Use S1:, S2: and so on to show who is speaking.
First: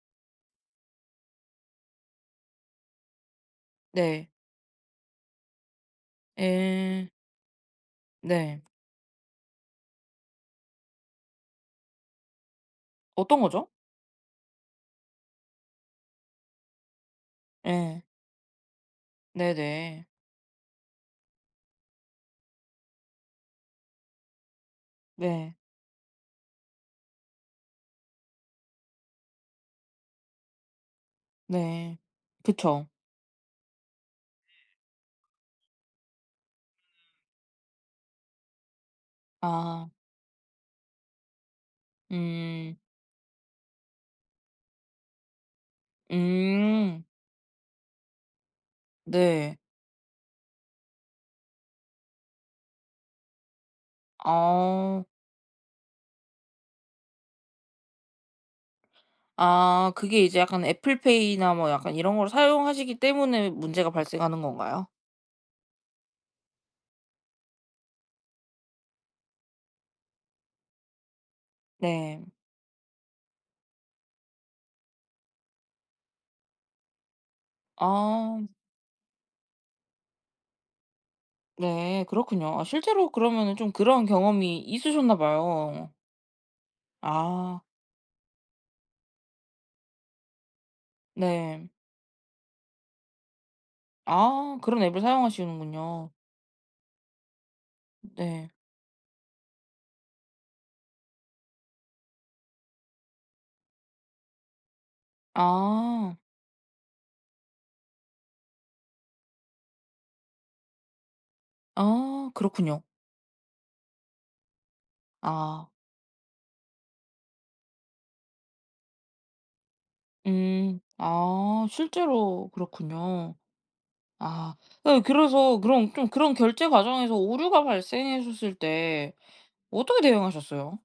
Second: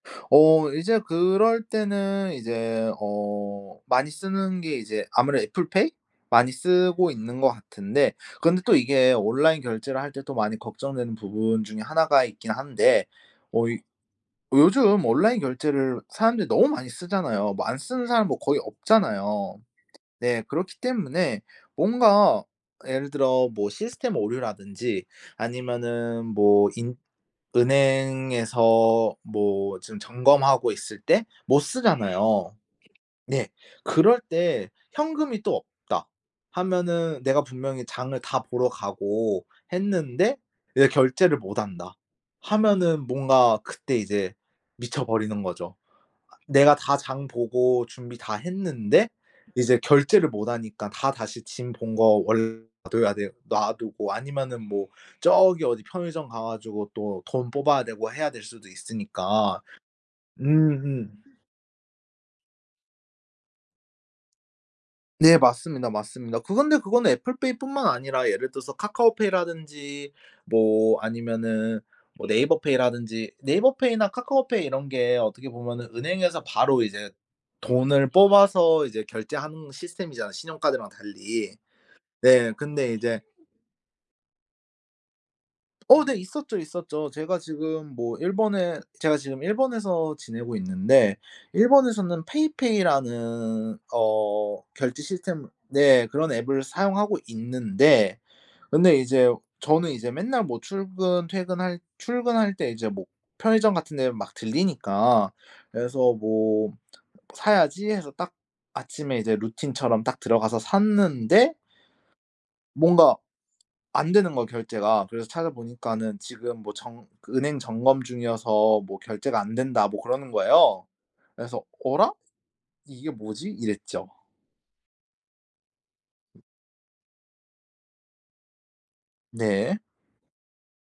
S1: 어 이제 그럴 때는 이제 어 많이
S2: 네.
S1: 쓰는 게 이제 아무래도 애플 페이 많이 쓰고
S2: 예.
S1: 있는 것 같은데
S2: 네.
S1: 근데 또 이게 온라인 결제를 할 때 또 많이 걱정되는 부분 중에 1 가 있긴 한데
S2: 어떤
S1: 어
S2: 거죠?
S1: 이 요즘 온라인 결제를 사람들이 너무 많이 쓰잖아요. 뭐 안
S2: 예.
S1: 쓰는 사람 뭐 거의 없잖아요.
S2: 네네.
S1: 네. 그렇기 때문에 뭔가 예를 들어 뭐 시스템 오류라든지
S2: 네.
S1: 아니면은 뭐 인 은행에서 뭐 지금 점검하고 있을 때 못
S2: 네.
S1: 쓰잖아요.
S2: 그쵸.
S1: 네. 그럴 때 현금이 또 없다 하면은 내가 분명히 장을 다 보러 가고
S2: 아.
S1: 했는데 이제 결제를 못 한다
S2: 음.
S1: 하면은 뭔가 그때 이제 미쳐버리는 거죠. 내가 다
S2: 음.
S1: 장 보고 준비 다 했는데
S2: 네.
S1: 이제 결제를 못 하니까 다 다시 짐 본 거 원래 놔둬야 돼 놔두고 아니면은 뭐
S2: 아.
S1: 저기 어디 편의점 가 가지고 또 돈 뽑아야 되고 해야 될 수도 있으니까
S2: 아 그게 이제 약간 애플
S1: 음음.
S2: 페이나 뭐 약간 이런 걸 사용하시기 때문에 문제가 발생하는 건가요?
S1: 네. 맞습니다, 맞습니다. 그건데 그거는 애플 페이뿐만 아니라 예를 들어서 카카오 페이라든지 뭐 아니면은
S2: 네.
S1: 뭐 네이버 페이라든지 네이버 페이나 카카오 페이 이런 게 어떻게 보면은 은행에서 바로 이제 돈을
S2: 아.
S1: 뽑아서 이제 결제하는 시스템이잖아 신용카드랑 달리.
S2: 네.
S1: 네.
S2: 그렇군요. 아
S1: 근데
S2: 실제로
S1: 이제
S2: 그러면은 좀 그런 경험이 있으셨나 봐요.
S1: 어 네. 있었죠, 있었죠. 제가
S2: 아.
S1: 지금 뭐 일본에 제가 지금 일본에서 지내고 있는데
S2: 네.
S1: 일본에서는 페이페이라는
S2: 아
S1: 어
S2: 그런
S1: 결제
S2: 앱을
S1: 시스템 네.
S2: 사용하시는군요.
S1: 그런 앱을 사용하고 있는데
S2: 네.
S1: 근데 이제 저는 이제 맨날 뭐 출근 퇴근할 출근할 때 이제 뭐 편의점 같은 데를 막 들르니까 그래서
S2: 아.
S1: 뭐 '사야지.' 해서 딱 아침에 이제 루틴처럼 딱 들어가서 샀는데
S2: 아 그렇군요.
S1: 뭔가 안 되는 거야 결제가. 그래서
S2: 아.
S1: 찾아보니까는 지금 뭐 정 그 은행 점검 중이어서 뭐 결제가 안 된다 뭐 그러는
S2: 음
S1: 거예요. 그래서
S2: 아
S1: '어라?
S2: 실제로
S1: 이게
S2: 그렇군요.
S1: 뭐지?' 이랬죠.
S2: 아 아니 그래서 그럼 좀 그런 결제 과정에서 오류가 발생했었을 때
S1: 네.
S2: 어떻게 대응하셨어요?